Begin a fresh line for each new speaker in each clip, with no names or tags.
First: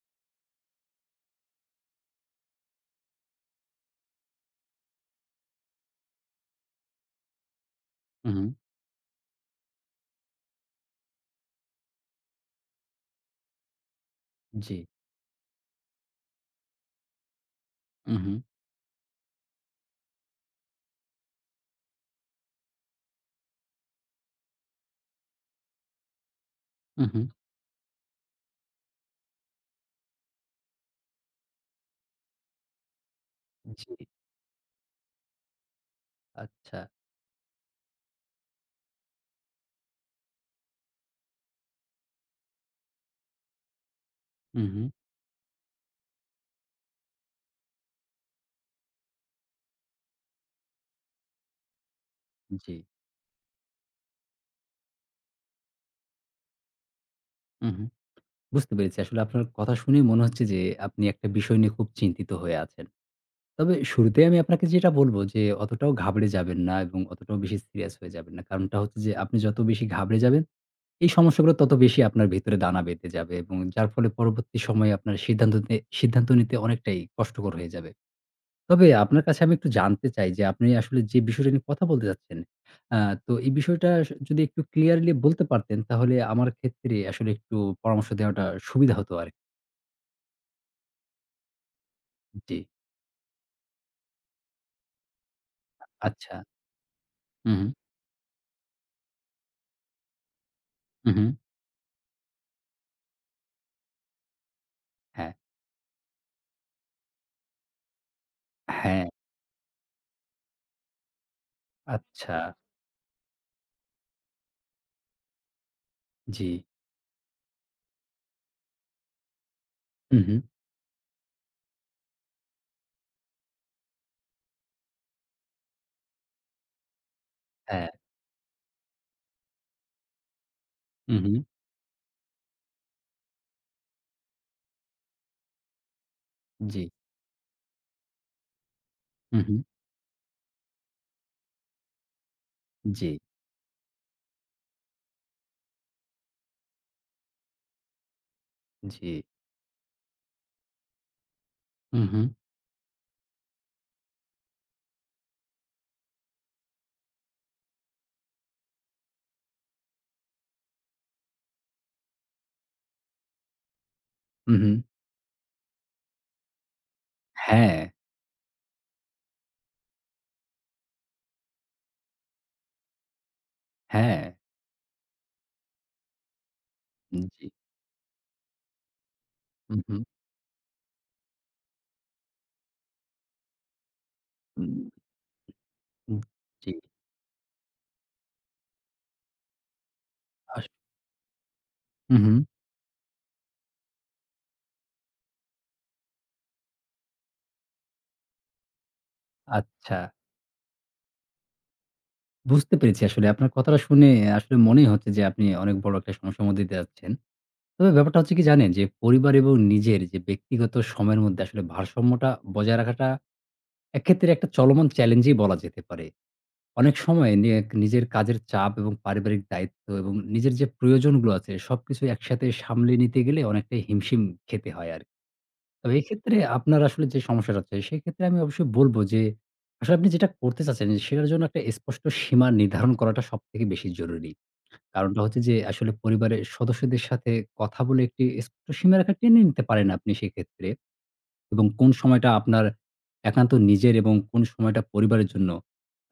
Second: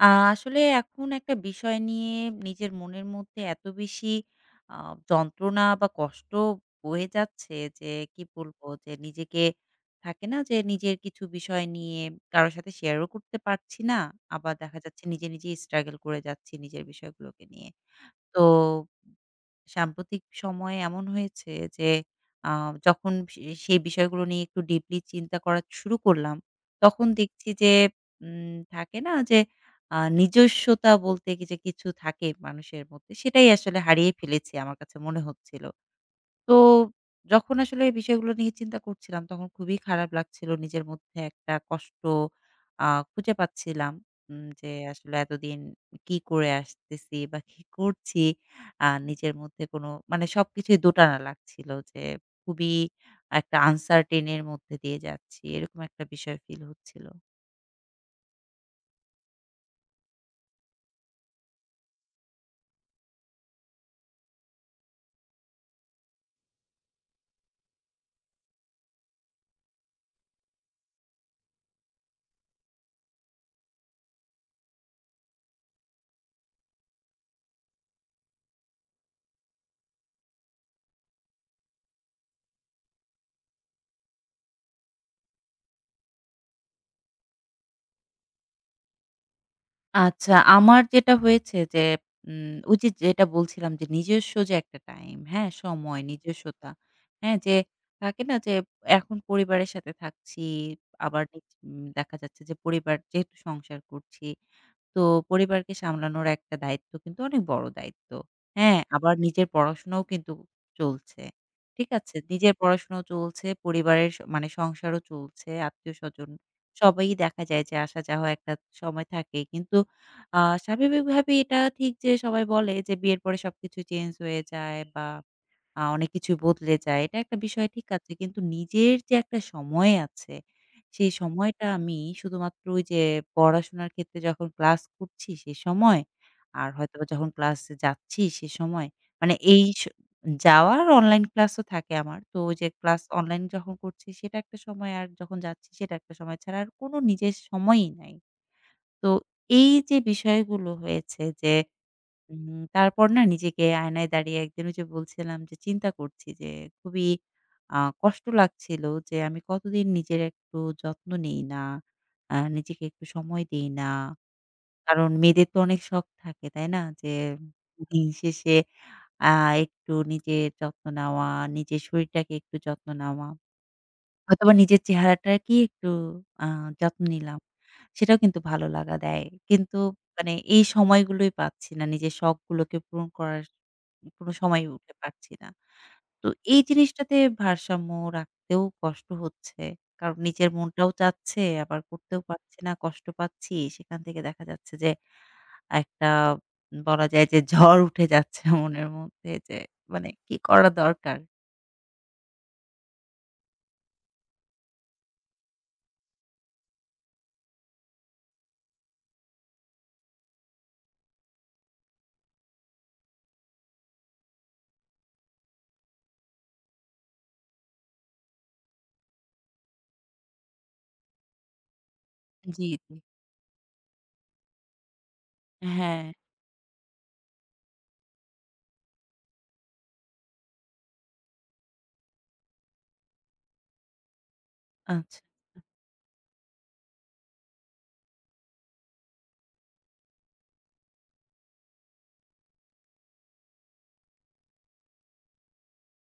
আ আসলে এখন একটা বিষয় নিয়ে নিজের মনের মধ্যে এত বেশি আ যন্ত্রণা বা কষ্ট বয়ে যাচ্ছে যে, কি
হু, হুম।
বলবো? যে নিজেকে থাকে না? যে নিজের কিছু বিষয় নিয়ে কারো সাথে শেয়ারও করতে পারছি না। আবার দেখা
জি।
যাচ্ছে নিজে, নিজেই struggle করে যাচ্ছি নিজের বিষয়গুলোকে নিয়ে। তো
উ-হুম।
সাম্প্রতিক সময়ে এমন হয়েছে যে আ যখন সে সেই বিষয়গুলো নিয়ে একটু deeply চিন্তা করা শুরু করলাম তখন
উ-হুম।
দেখছি যে উম থাকে না? যে আ নিজস্বতা বলতে যে কিছু থাকে মানুষের মধ্যে সেটাই আসলে
জি।
হারিয়ে ফেলেছি আমার কাছে মনে হচ্ছিল। তো
আচ্ছা।
যখন আসলে এই বিষয়গুলো নিয়ে চিন্তা করছিলাম তখন খুবই খারাপ লাগছিল। নিজের মধ্যে একটা কষ্ট আ খুঁজে পাচ্ছিলাম উম যে
উ-হুম।
আসলে এতদিন কি করে আসতেছি বা কি করছি। আ নিজের মধ্যে কোন মানে সবকিছুই দোটানা লাগছিল যে খুবই
জি।
একটা uncertain এর মধ্যে দিয়ে যাচ্ছি, এরকম একটা বিষয় feel হচ্ছিল।
উহুম। বুঝতে পেরেছি। আসলে আপনার কথা শুনেই মনে হচ্ছে যে আপনি একটা বিষয় নিয়ে খুব চিন্তিত হয়ে আছেন। তবে শুরুতেই আমি আপনাকে যেটা বলবো যে অতটাও ঘাবড়ে যাবেন না এবং অতটাও বেশি serious হয়ে যাবেন না। কারণটা হচ্ছে যে, আপনি যত বেশি ঘাবড়ে যাবেন এই সমস্যাগুলো তত বেশি আপনার ভেতরে দানা বেঁধে যাবে এবং যার ফলে পরবর্তী সময়ে আপনার সিদ্ধান্ত তে সিদ্ধান্ত নিতে অনেকটাই কষ্টকর হয়ে যাবে। তবে আপনার কাছে আমি একটু জানতে চাই যে, আপনি আসলে যে বিষয়টা নিয়ে কথা বলতে চাচ্ছেন, আ তো এই বিষয়টা স যদি একটু clearly বলতে পারতেন তাহলে আমার ক্ষেত্রে আসলে একটু পরামর্শ দেওয়াটা সুবিধা হতো আরকি।
আচ্ছা, আমার যেটা হয়েছে যে,
উম
উম
জি।
ওইযে যেটা বলছিলাম যে নিজস্ব যে একটা টাইম, হ্যাঁ?
আ
সময়,
আচ্ছা।
নিজস্বতা হ্যাঁ,
হু,
যে
হু।
থাকে না? যে এখন পরিবারের সাথে থাকছি।
হু,
আবার
হু।
দেখছি দেখা যাচ্ছে যে পরিবার যেহেতু সংসার করছি তো
হ্যাঁ।
পরিবারকে সামলানোর একটা দায়িত্ব কিন্তু অনেক বড় দায়িত্ব। হ্যাঁ,
হ্যাঁ।
আবার নিজের পড়াশোনাও কিন্তু চলছে। ঠিক আছে?
আচ্ছা।
নিজের পড়াশোনাও চলছে, পরিবারের স মানে সংসারও চলছে। আত্মীয়স্বজন
জি।
সবাই দেখা যায় যে আসা যাওয়া একটা সময় থাকে। কিন্তু
হু,
আ
হু।
স্বাভাবিকভাবেই এটা ঠিক যে সবাই বলে যে বিয়ের পরে সবকিছু চেঞ্জ হয়ে যায় বা আ অনেক কিছু বদলে যায়। এটা একটা বিষয় ঠিক
হ্যাঁ।
আছে কিন্তু নিজের যে একটা সময় আছে সেই
হু, হু।
সময়টা আমি শুধুমাত্র ওইযে পড়াশোনার ক্ষেত্রে যখন ক্লাস করছি সে সময় আর
জি।
হয়তোবা যখন ক্লাসে যাচ্ছি সে সময় মানে
হু,
এই
হুম।
স যাওয়া আর অনলাইন ক্লাসও থাকে আমার। তো ওইযে ক্লাস
জি।
অনলাইনে যখন করছি সেটা একটা সময় আর যখন যাচ্ছি সেটা একটা সময় ছাড়া আর কোন নিজের সময়ই নাই। তো
জি।
এইযে বিষয়গুলো হয়েছে যে
হু, হুম।
উম তারপর না নিজেকে আয়নায় দাঁড়িয়ে একদিন ওইযে বলছিলাম যে চিন্তা করছি যে খুবই আ কষ্ট লাগছিল যে আমি কতদিন নিজের একটু যত্ন নেই না, আ নিজেকে একটু সময় দেই না।
হু, হুম।
কারণ মেয়েদের তো অনেক শখ থাকে, তাই না? যে
হ্যাঁ।
দিনশেষে আ একটু নিজের যত্ন নেওয়া, নিজের শরীরটাকে একটু যত্ন নেওয়া
হ্যাঁ।
হয়তোবা নিজের চেহারাটাকে একটু আ যত্ন
উম
নিলাম।
জি।
সেটাও কিন্তু ভালো লাগা দেয়। কিন্তু
হুম, হুম।
মানে এই সময়গুলোই পাচ্ছি না। নিজের শখগুলোকে পূরণ করার কোন সময়ই
হুম।
উঠে পাচ্ছি না।
হুম
তো এই
জি।
জিনিসটাতে ভারসাম্য রাখতেও কষ্ট হচ্ছে। কারণ নিজের
আস
মনটাও চাচ্ছে আবার
হু,
করতেও
হুম।
পারছি না। কষ্ট পাচ্ছি সেখান থেকে দেখা যাচ্ছে যে একটা বলা যায় যে ঝড় উঠে যাচ্ছে মনের মধ্যে যে, "মানে
আচ্ছা।
কি করা দরকার?"
বুঝতে পেরেছি আসলে আপনার কথাটা শুনে আসলে মনেই হচ্ছে যে, আপনি অনেক বড় একটা সমস্যার মধ্যে দিয়ে যাচ্ছেন। তবে ব্যাপারটা হচ্ছে কি জানেন যে, পরিবার এবং নিজের যে ব্যক্তিগত সময়ের মধ্যে আসলে ভারসাম্যটা বজায় রাখাটা এক ক্ষেত্রে একটা চলমান challenge-ই বলা যেতে পারে। অনেক সময় নিয়েক নিজের কাজের চাপ এবং পারিবারিক দায়িত্ব এবং নিজের যে প্রয়োজনগুলো আছে, সবকিছুই একসাথে
জি, জি।
সামলে নিতে গেলে অনেকটাই হিমশিম খেতে হয় আর তবে
হ্যাঁ।
এক্ষেত্রে আপনার আসলে যে সমস্যাটা হচ্ছে, সেক্ষেত্রে আমি অবশ্যই বলব যে, "আসলে আপনি যেটা করতে চাচ্ছেন, সেটার জন্য একটা স্পষ্ট সীমা নির্ধারণ করাটা সবথেকে বেশি জরুরি।"
আচ্ছা।
কারণটা হচ্ছে যে, আসলে পরিবারের সদস্যদের সাথে কথা বলে একটি স্পষ্ট সীমা রেখা টেনে নিতে পারেন আপনি সেক্ষেত্রে এবং কোন সময়টা আপনার একান্ত নিজের এবং কোন সময়টা পরিবারের জন্য,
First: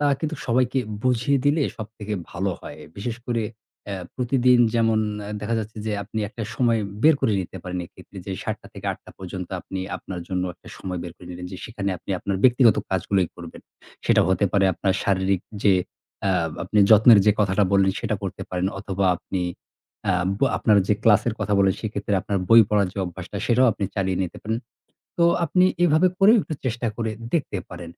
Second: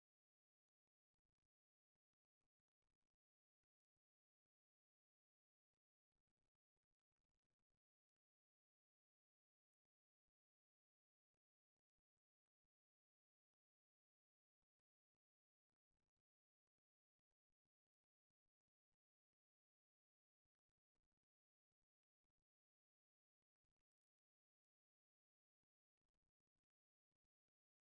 তা কিন্তু সবাইকে বুঝিয়ে দিলে সবথেকে ভালো হয়। বিশেষ করে এ প্রতিদিন যেমন আ দেখা যাচ্ছে যে আপনি একটা সময় বের করে নিতে পারেন এক্ষেত্রে যে, ৭:০০-৮:০০ পর্যন্ত আপনি আপনার জন্য একটা সময় বের করে নিলেন যে, সেখানে আপনি আপনার ব্যক্তিগত কাজগুলোই করবেন। সেটা হতে পারে আপনার শারীরিক যে আ আপনি যত্নের যে কথাটা বললেন, সেটা করতে পারেন অথবা আপনি আ ব আপনার যে class-এর কথা বললেন, সেক্ষেত্রে আপনার বই পড়ার যে অভ্যাসটা, সেটাও আপনি চালিয়ে নিতে পারেন। তো আপনি এভাবে করেও একটু চেষ্টা করে দেখতে পারেন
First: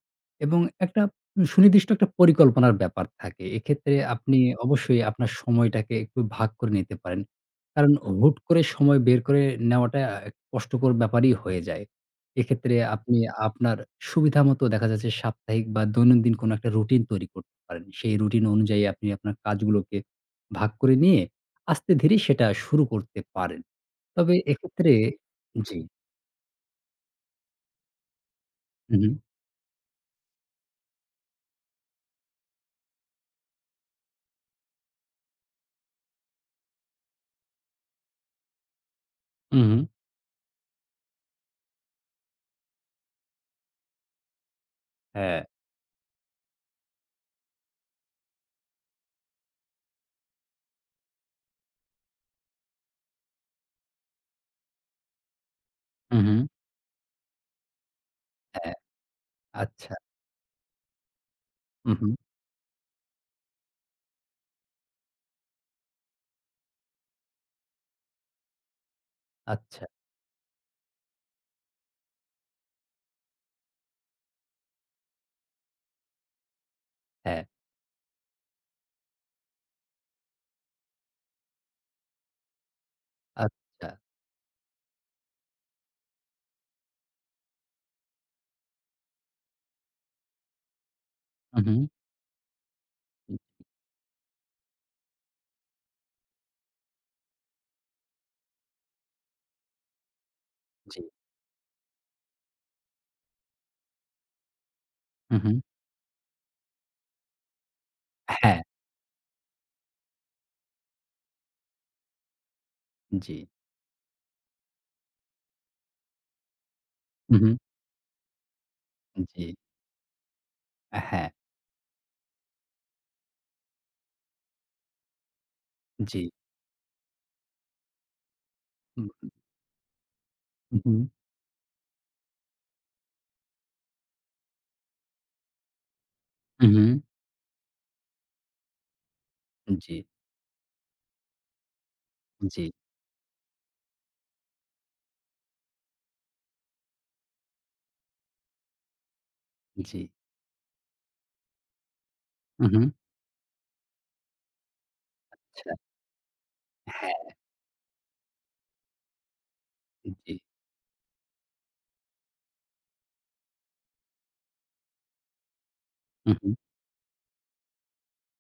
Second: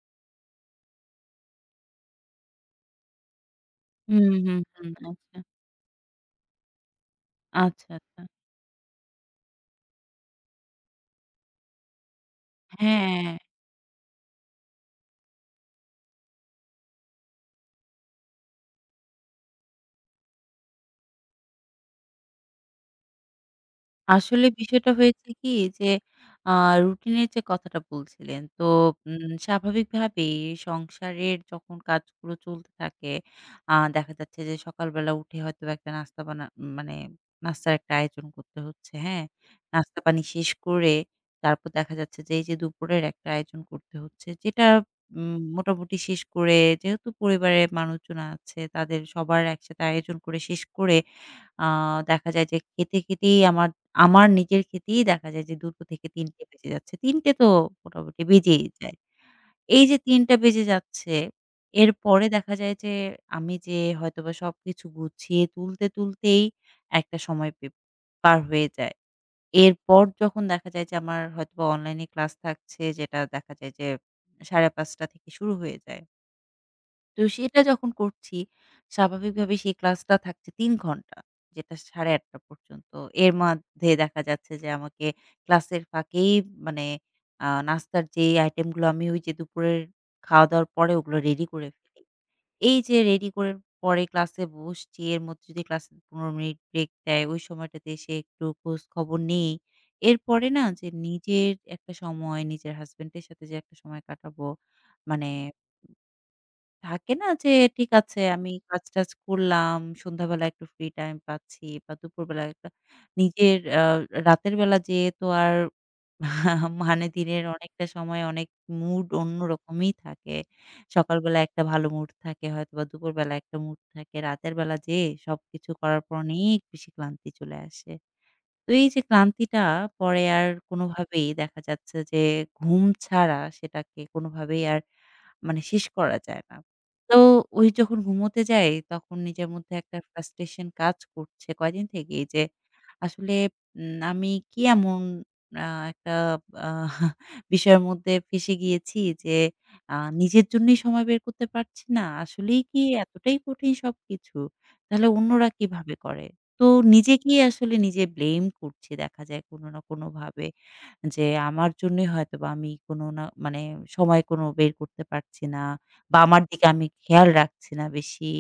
এবং একটা উ সুনির্দিষ্ট একটা পরিকল্পনার ব্যাপার থাকে। এক্ষেত্রে
হু,
আপনি
হুম, হু।
অবশ্যই আপনার
[unintelligible]
সময়টাকে একটু ভাগ করে নিতে পারেন।
আচ্ছা,
কারণ
আচ্ছা।
হুট করে সময় বের করে নেওয়াটা আ কষ্টকর ব্যাপারই হয়ে যায়। এক্ষেত্রে আপনি
হ্যাঁ।
আপনার সুবিধামত দেখা যাচ্ছে সাপ্তাহিক বা দৈনন্দিন কোনো একটা routine তৈরি করতে পারেন। সেই routine অনুযায়ী আপনি আপনার কাজগুলোকে ভাগ করে, নিয়ে আস্তে ধীরে সেটা শুরু করতে পারেন। তবে
আসলে বিষয়টা
এক্ষেত্রে
হয়েছে কি
জি।
যে আ routine -এর যে কথাটা বলছিলেন, তো
হু, হু।
উম স্বাভাবিকভাবেই সংসারের যখন কাজগুলো চলতে থাকে, আ দেখা যাচ্ছে যে সকালবেলা উঠে হয়তোবা একটা নাস্তা বানা মানে নাস্তার একটা আয়োজন করতে হচ্ছে, হ্যাঁ?
উ হুম।
নাস্তা-পানি শেষ করে তারপর দেখা যাচ্ছে যে এইযে দুপুরের একটা আয়োজন করতে হচ্ছে, যেটা উম
হ্যাঁ।
মোটামুটি শেষ করে যেহেতু পরিবারের মানুষজন আছে, তাদের সবার একসাথে আয়োজন করে শেষ করে, আ দেখা যায় যে খেতে, খেতেই আমার আমার নিজের খেতেই দেখা যায় যে ২:০০ থেকে
উ
৩:০০
হুম।
বেজে যাচ্ছে। ৩:০০ তো মোটামুটি বেজেই
হ্যাঁ।
যায়। এই
আচ্ছা।
যে ৩:০০ বেজে যাচ্ছে,
উ হুম।
এরপরে দেখা যায় যে আমি যে হয়তোবা সবকিছু গুছিয়ে তুলতে, তুলতেই একটা সময় পে পার হয়ে যায়।
আচ্ছা।
এরপর যখন দেখা যায় যে আমার হয়তোবা online-এ class থাকছে যেটা দেখা যায় যে ৫:৩০ থেকে শুরু হয়ে যায়। তো
হ্যাঁ।
সেটা যখন করছি, স্বাভাবিকভাবেই সেই ক্লাসটা থাকছে ৩ ঘণ্টা, যেটা ০৮ঃ৩০ পর্যন্ত। এর মধ্যে
আচ্ছা।
দেখা যাচ্ছে যে আমাকে ক্লাসের ফাঁকেই মানে আ নাস্তার যেই item গুলো আমি ওইযে দুপুরের খাওয়া-দাওয়ার পরে ওগুলো রেডি
হু,
করে
হুম।
ফেলি। এইযে রেডি করে
[unintelligible]
পরে ক্লাসে বসছি, এর মধ্যে যদি ক্লাসে ১৫ মিনিট break দেয়, ওই সময়টাতে এসে একটু খোঁজ খবর নেই। এরপরে না যে
জি।
নিজের একটা সময়, নিজের হাজবেন্ডের সাথে যে একটা সময় কাটাবো। মানে
হু, হু।
থাকে না যে, ঠিক আছে
আ
আমি
হ্যা।
কাজ-টাজ করলাম, সন্ধ্যাবেলা একটু free time পাচ্ছি বা দুপুরবেলা একটা
জি।
নিজের আ রাতের বেলা যেয়ে তো আর মানে
হু,
দিনের
হু।
অনেকটা সময় অনেক mood
উ জি।
অন্যরকমই থাকে।
আ হ্যা।
সকালবেলা একটা ভালো mood থাকে হয়তোবা দুপুরবেলা একটা mood থাকে। রাতের বেলা যেয়ে, সবকিছু করার পর
জি।
অনেক বেশি ক্লান্তি চলে আসে। তো এইযে
হু, হু।
ক্লান্তিটা পরে আর
হু, হু।
কোনোভাবেই দেখা যাচ্ছে যে ঘুম ছাড়া, সেটাকে কোনোভাবেই আর মানে শেষ করা যায় না।
হু, হু।
তো ওই যখন ঘুমোতে যাই, তখন নিজের
উ
মধ্যে একটা
জি।
frustration কাজ করছে কয়েকদিন থেকেই যে,
জি।
"আসলে উম আমি কি এমন আ একটা বিষয়ের মধ্যে ফেঁসে গিয়েছি যে, আ
জি।
নিজের জন্যই সময় বের করতে পারছি না! আসলেই
হু,
কি
হু।
এতটাই কঠিন সবকিছু? তাহলে অন্যরা
আচ্ছা।
কিভাবে করে!" তো
হ্যাঁ।
নিজেকেই আসলে নিজে blame করছি দেখা যায় কোনো না
উম জি।
কোনোভাবে যে, "আমার জন্যই হয়তো বা আমি কোনো না মানে সময় কোনো বের করতে পারছি না বা
হু,
আমার
হু।
দিকে আমি খেয়াল রাখছি না বেশি।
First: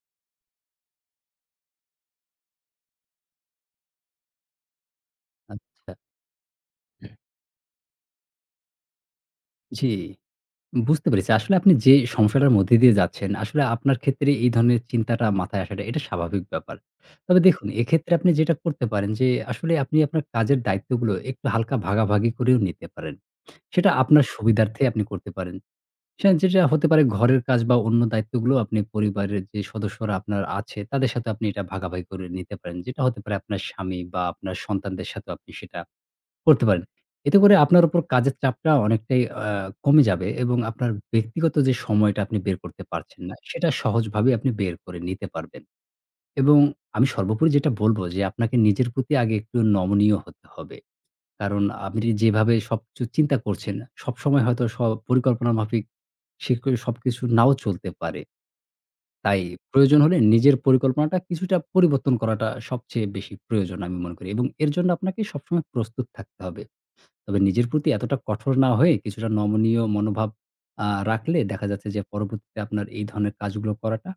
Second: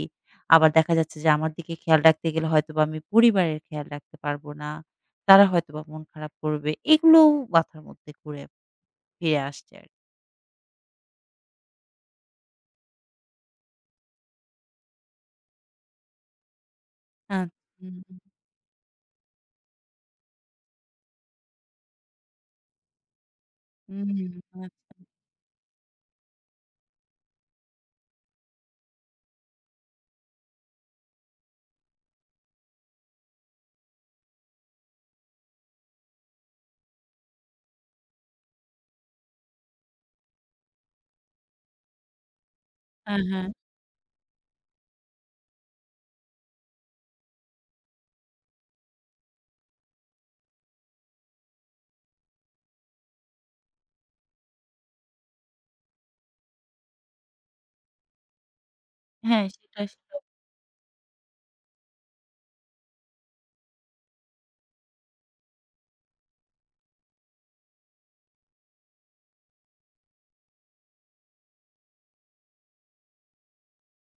আবার দেখা যাচ্ছে যে আমার দিকে খেয়াল রাখতে গেলে হয়তোবা আমি পরিবারের খেয়াল রাখতে পারবো না। তারা হয়তোবা
আচ্ছা।
মন খারাপ করবে।" এইগুলোও মাথার মধ্যে ঘুরে ফিরে আসছে আর
জি। বুঝতে পেরেছি। আসলে আপনি যে সমস্যাটার মধ্যে দিয়ে যাচ্ছেন, আসলে আপনার ক্ষেত্রে এই ধরনের চিন্তাটা মাথায় আসাটা এটা স্বাভাবিক ব্যাপার।
আ
তবে দেখুন,
হুম,
এক্ষেত্রে
হুম।
আপনি যেটা করতে পারেন যে, আসলে আপনি আপনার কাজের দায়িত্বগুলো, একটু হালকা ভাগাভাগি করেও নিতে পারেন। সেটা
উ-হুম,
আপনার
হুম
সুবিধার্থে
আচ্ছা।
আপনি করতে পারেন। সেন যেটা হতে পারে ঘরের কাজ বা অন্য দায়িত্বগুলো আপনি পরিবারের যে সদস্যরা আপনার আছে, তাদের সাথে আপনি এটা ভাগাভাগি করে নিতে পারেন। যেটা হতে পারে আপনার স্বামী বা আপনার সন্তানদের সাথেও আপনি সেটা করতে পারেন। এতে করে আপনার উপর কাজের চাপটা অনেকটাই আ কমে যাবে এবং আপনার ব্যক্তিগত যে সময়টা আপনি বের করতে
আ
পারছেন না,
হ্যাঁ।
সেটা সহজভাবে আপনি বের করে নিতে পারবেন। এবং আমি সর্বোপরি যেটা বলবো যে, "আপনাকে নিজের প্রতি আগে একটু নমনীয় হতে হবে।" কারণ আপনি যেভাবে সবকিছু চিন্তা করছেন, সবসময় হয়তো স পরিকল্পনা মাফিক সেক সবকিছু নাও চলতে পারে।
হ্যা।
তাই
সেটা
প্রয়োজন হলে
[unintelligible]
নিজের পরিকল্পনাটা কিছুটা পরিবর্তন করাটা সবচেয়ে বেশি প্রয়োজন আমি মনে করি এবং এর জন্য আপনাকে সবসময় প্রস্তুত থাকতে হবে। তবে নিজের প্রতি এতটা কঠোর না হয়ে, কিছুটা নমনীয় মনোভাব আ রাখলে দেখা যাচ্ছে যে পরবর্তীতে আপনার এই ধরনের কাজগুলো করাটা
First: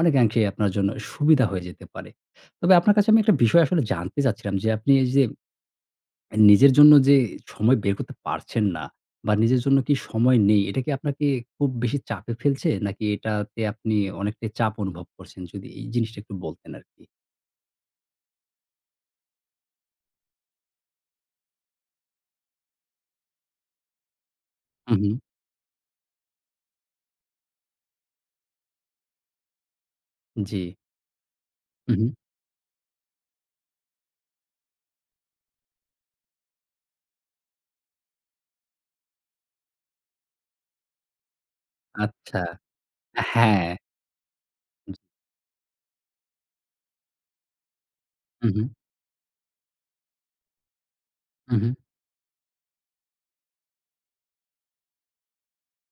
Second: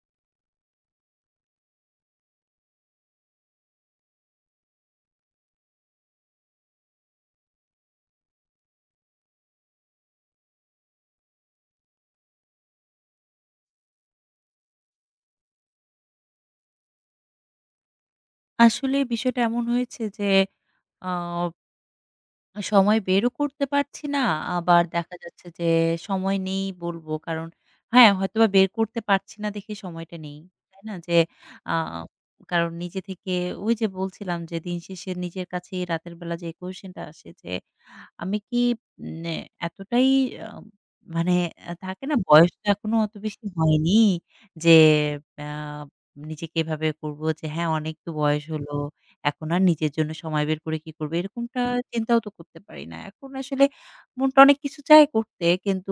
অনেকাংশে আপনার জন্য সুবিধা হয়ে যেতে পারে। তবে আপনার কাছে আমি একটা বিষয় আসলে জানতে চাচ্ছিলাম যে, আপনি এইযে অ্যা নিজের জন্য যে সময় বের করতে পারছেন না বা নিজের জন্য কি সময় নেই, এটা কি আপনাকে খুব বেশি চাপে ফেলছে? নাকি এটাতে আপনি অনেকটাই চাপ অনুভব করছেন? যদি এই জিনিসটা একটু বলতেন আরকি।
আসলে বিষয়টা এমন হয়েছে যে আ সময় বেরও করতে পারছি না। আবার
হু,
দেখা
হু।
যাচ্ছে যে সময় নেই বলবো। কারণ হ্যাঁ, হয়তোবা বের করতে পারছি না দেখে সময়টা নেই।
জি।
তাই না? যে আ
হু, হু।
কারণ নিজে থেকে ওইযে বলছিলাম যে দিনশেষে নিজের কাছেই রাতের বেলা যে question-টা আসে যে আমি কি উম এ এতটাই আম মানে এ থাকে না
আচ্ছা।
বয়স তো এখনো অত বেশি
হ্যাঁ।
হয়নি যে
জি।
আ নিজেকে এভাবে বলবো যে হ্যাঁ, অনেক তো বয়স
হু, হু।
হলো। এখন আর নিজের জন্য সময় বের করে কি করব?
হু,
এরকমটা
হু।
চিন্তাও তো করতে পারি না। এখন আসলে মনটা অনেক কিছু চায় করতে। কিন্তু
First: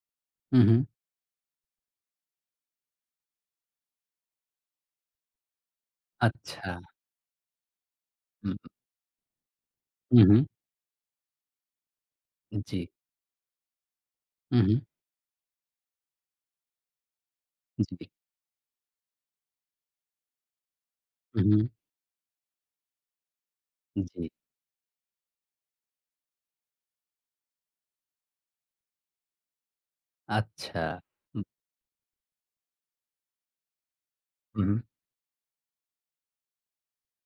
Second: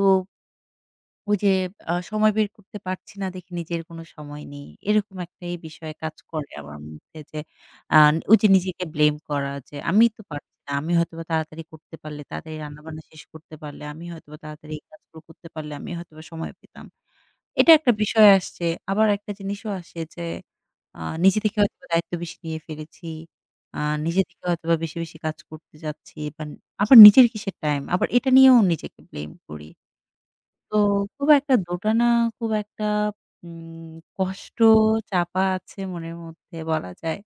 হু, হু।
ওই যে আ সময় বের করতে পারছি না দেখে নিজের কোনো সময় নেই। এরকম একটাই বিষয় কাজ করে
আচ্ছা।
আমার মধ্যে যে আ ওই যে
হু।
নিজেকে blame করা যে আমি
হু,
তো
হু।
পারছি না। আমি হয়তোবা তাড়াতাড়ি করতে পারলে, তাড়াতাড়ি
উম জি।
রান্না-বান্না শেষ করতে পারলে, আমি হয়তোবা
হু,
তাড়াতাড়ি
হু।
এই কাজগুলো করতে পারলে আমি হয়তোবা সময় পেতাম। এটা একটা
জি।
বিষয় আসছে। আবার একটা জিনিসও আসে যে আ নিজে
হু,
থেকে
হু।
হয়তোবা দায়িত্ব বেশি নিয়ে ফেলেছি। আ নিজে
জি।
থেকে হয়তোবা বেশি, বেশি কাজ করতে চাচ্ছি বা আবার নিজের কিসের time? আবার এটা নিয়েও নিজেকে blame করি। তো
আচ্ছা।
খুব
হু।
একটা দোটানা, খুব একটা উম কষ্ট
হু, হু।
চাপা আছে মনের মধ্যে বলা যায়।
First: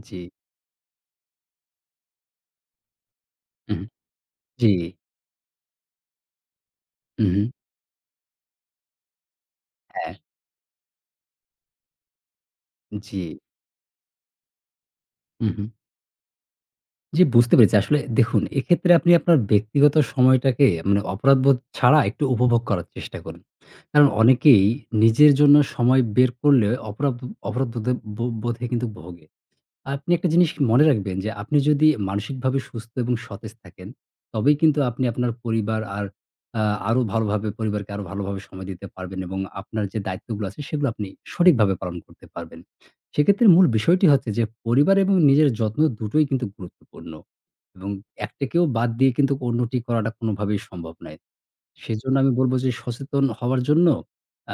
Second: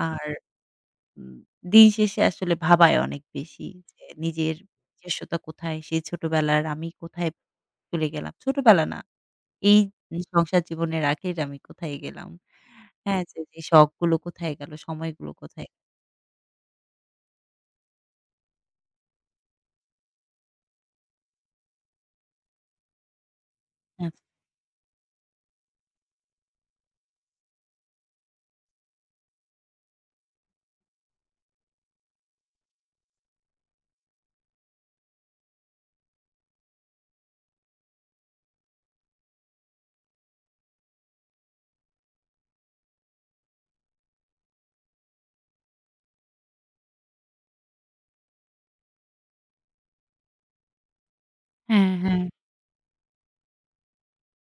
আর
জি।
উ দিনশেষে আসলে ভাবায় অনেক বেশি
হু, হু।
যে নিজের
জি।
নিজস্বতা কোথায়? সেই ছোটবেলার আমি
হু,
কোথায়
হু।
চলে গেলাম? ছোটবেলা না, এই
হ্যাঁ।
সংসার জীবনের আগেকার আমি কোথায় গেলাম? হ্যাঁ, যে,
জি।
যে শখগুলো কোথায় গেল? সময়গুলো
হু,
কোথায়?
হু। জি। বুঝতে পেরেছি। আসলে দেখুন, এক্ষেত্রে আপনি আপনার ব্যক্তিগত সময়টাকে মানে অপরাধবোধ ছাড়া একটু উপভোগ করার চেষ্টা করুন। কারণ
আচ্ছা।
অনেকেই নিজের জন্য সময় বের করলে অপরাধ অপরাধবোদে ব বোধে কিন্তু ভোগে। আপনি একটা জিনিস মনে রাখবেন যে আপনি যদি মানসিকভাবে সুস্থ এবং সতেজ থাকেন তবেই কিন্তু আপনি আপনার পরিবার আর আ আরও ভালোভাবে পরিবারকে আরও ভালোভাবে সময় দিতে পারবেন এবং আপনার যে দায়িত্বগুলা আছে সেগুলা আপনি সঠিকভাবে পালন করতে পারবেন। সেক্ষেত্রে মূল বিষয়টি হচ্ছে যে পরিবার এবং নিজের যত্ন দুটোই কিন্তু গুরুত্বপূর্ণ এবং একটাকেও বাদ দিয়ে কিন্তু অন্যটি করাটা কোনোভাবেই সম্ভব নয়।
হ্যাঁ,
সেজন্য
হ্যাঁ।
আমি বলব যে সচেতন হওয়ার জন্য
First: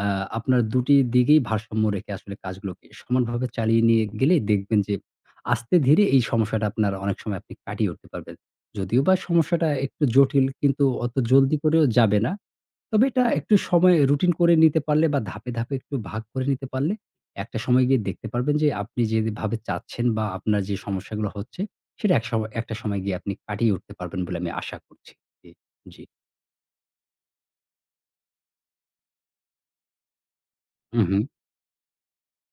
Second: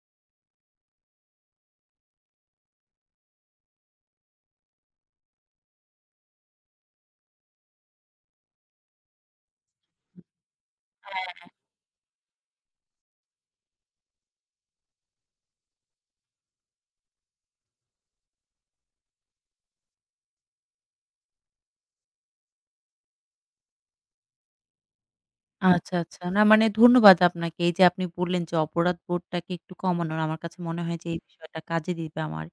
আ আপনার ২ টি দিকেই ভারসাম্য রেখে আসলে কাজগুলোকে সমানভাবে চালিয়ে নিয়ে গেলে দেখবেন যে আস্তে ধীরে এই সমস্যাটা আপনার অনেক সময় আপনি কাটিয়ে উঠতে পারবেন। যদিও বা সমস্যাটা একটু জটিল কিন্তু অত
হ্যাঁ।
জলদি করেও যাবে না। তবে এটা একটু সময় রুটিন করে নিতে পারলে বা ধাপে, ধাপে একটু ভাগ করে নিতে পারলে একটা সময় গিয়ে দেখতে পারবেন যে আপনি যেভাবে চাচ্ছেন বা আপনার যে সমস্যাগুলো হচ্ছে সেটা এক শ একটা সময় গিয়ে আপনি কাটিয়ে উঠতে পারবেন বলে আমি আশা করছি। এ
আচ্ছা,
জী।
আচ্ছা। না, মানে ধন্যবাদ আপনাকে। এইযে আপনি বললেন যে অপরাধবোধটাকে একটু কমানোর, না আমার কাছে মনে হয়
হু,
যে এই
হু।
বিষয়টা কাজে দিবে আমার।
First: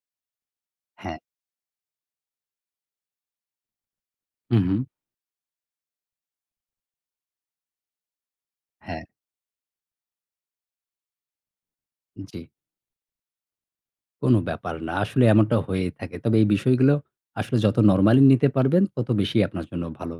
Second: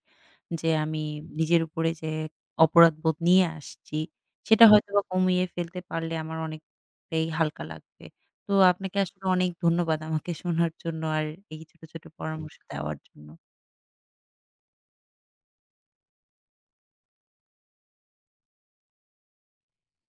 যে আমি
হ্যাঁ।
নিজের উপরে যে অপরাধবোধ নিয়ে আসছি
হু,
সেটা
হু।
হয়তোবা কমিয়ে ফেলতে পারলে আমার অনেকটাই হালকা লাগবে। তো আপনাকে
হ্যাঁ।
আসলে অনেক ধন্যবাদ আমাকে শোনার জন্য আর এই ছোট, ছোট
জী।
পরামর্শ দেওয়ার জন্য।
কোনো ব্যাপার না। আসলে এমনটা হয়েই থাকে। তবে এই বিষয়গুলো আসলে যত নরমালি নিতে পারবেন তত বেশিই আপনার জন্য ভালো।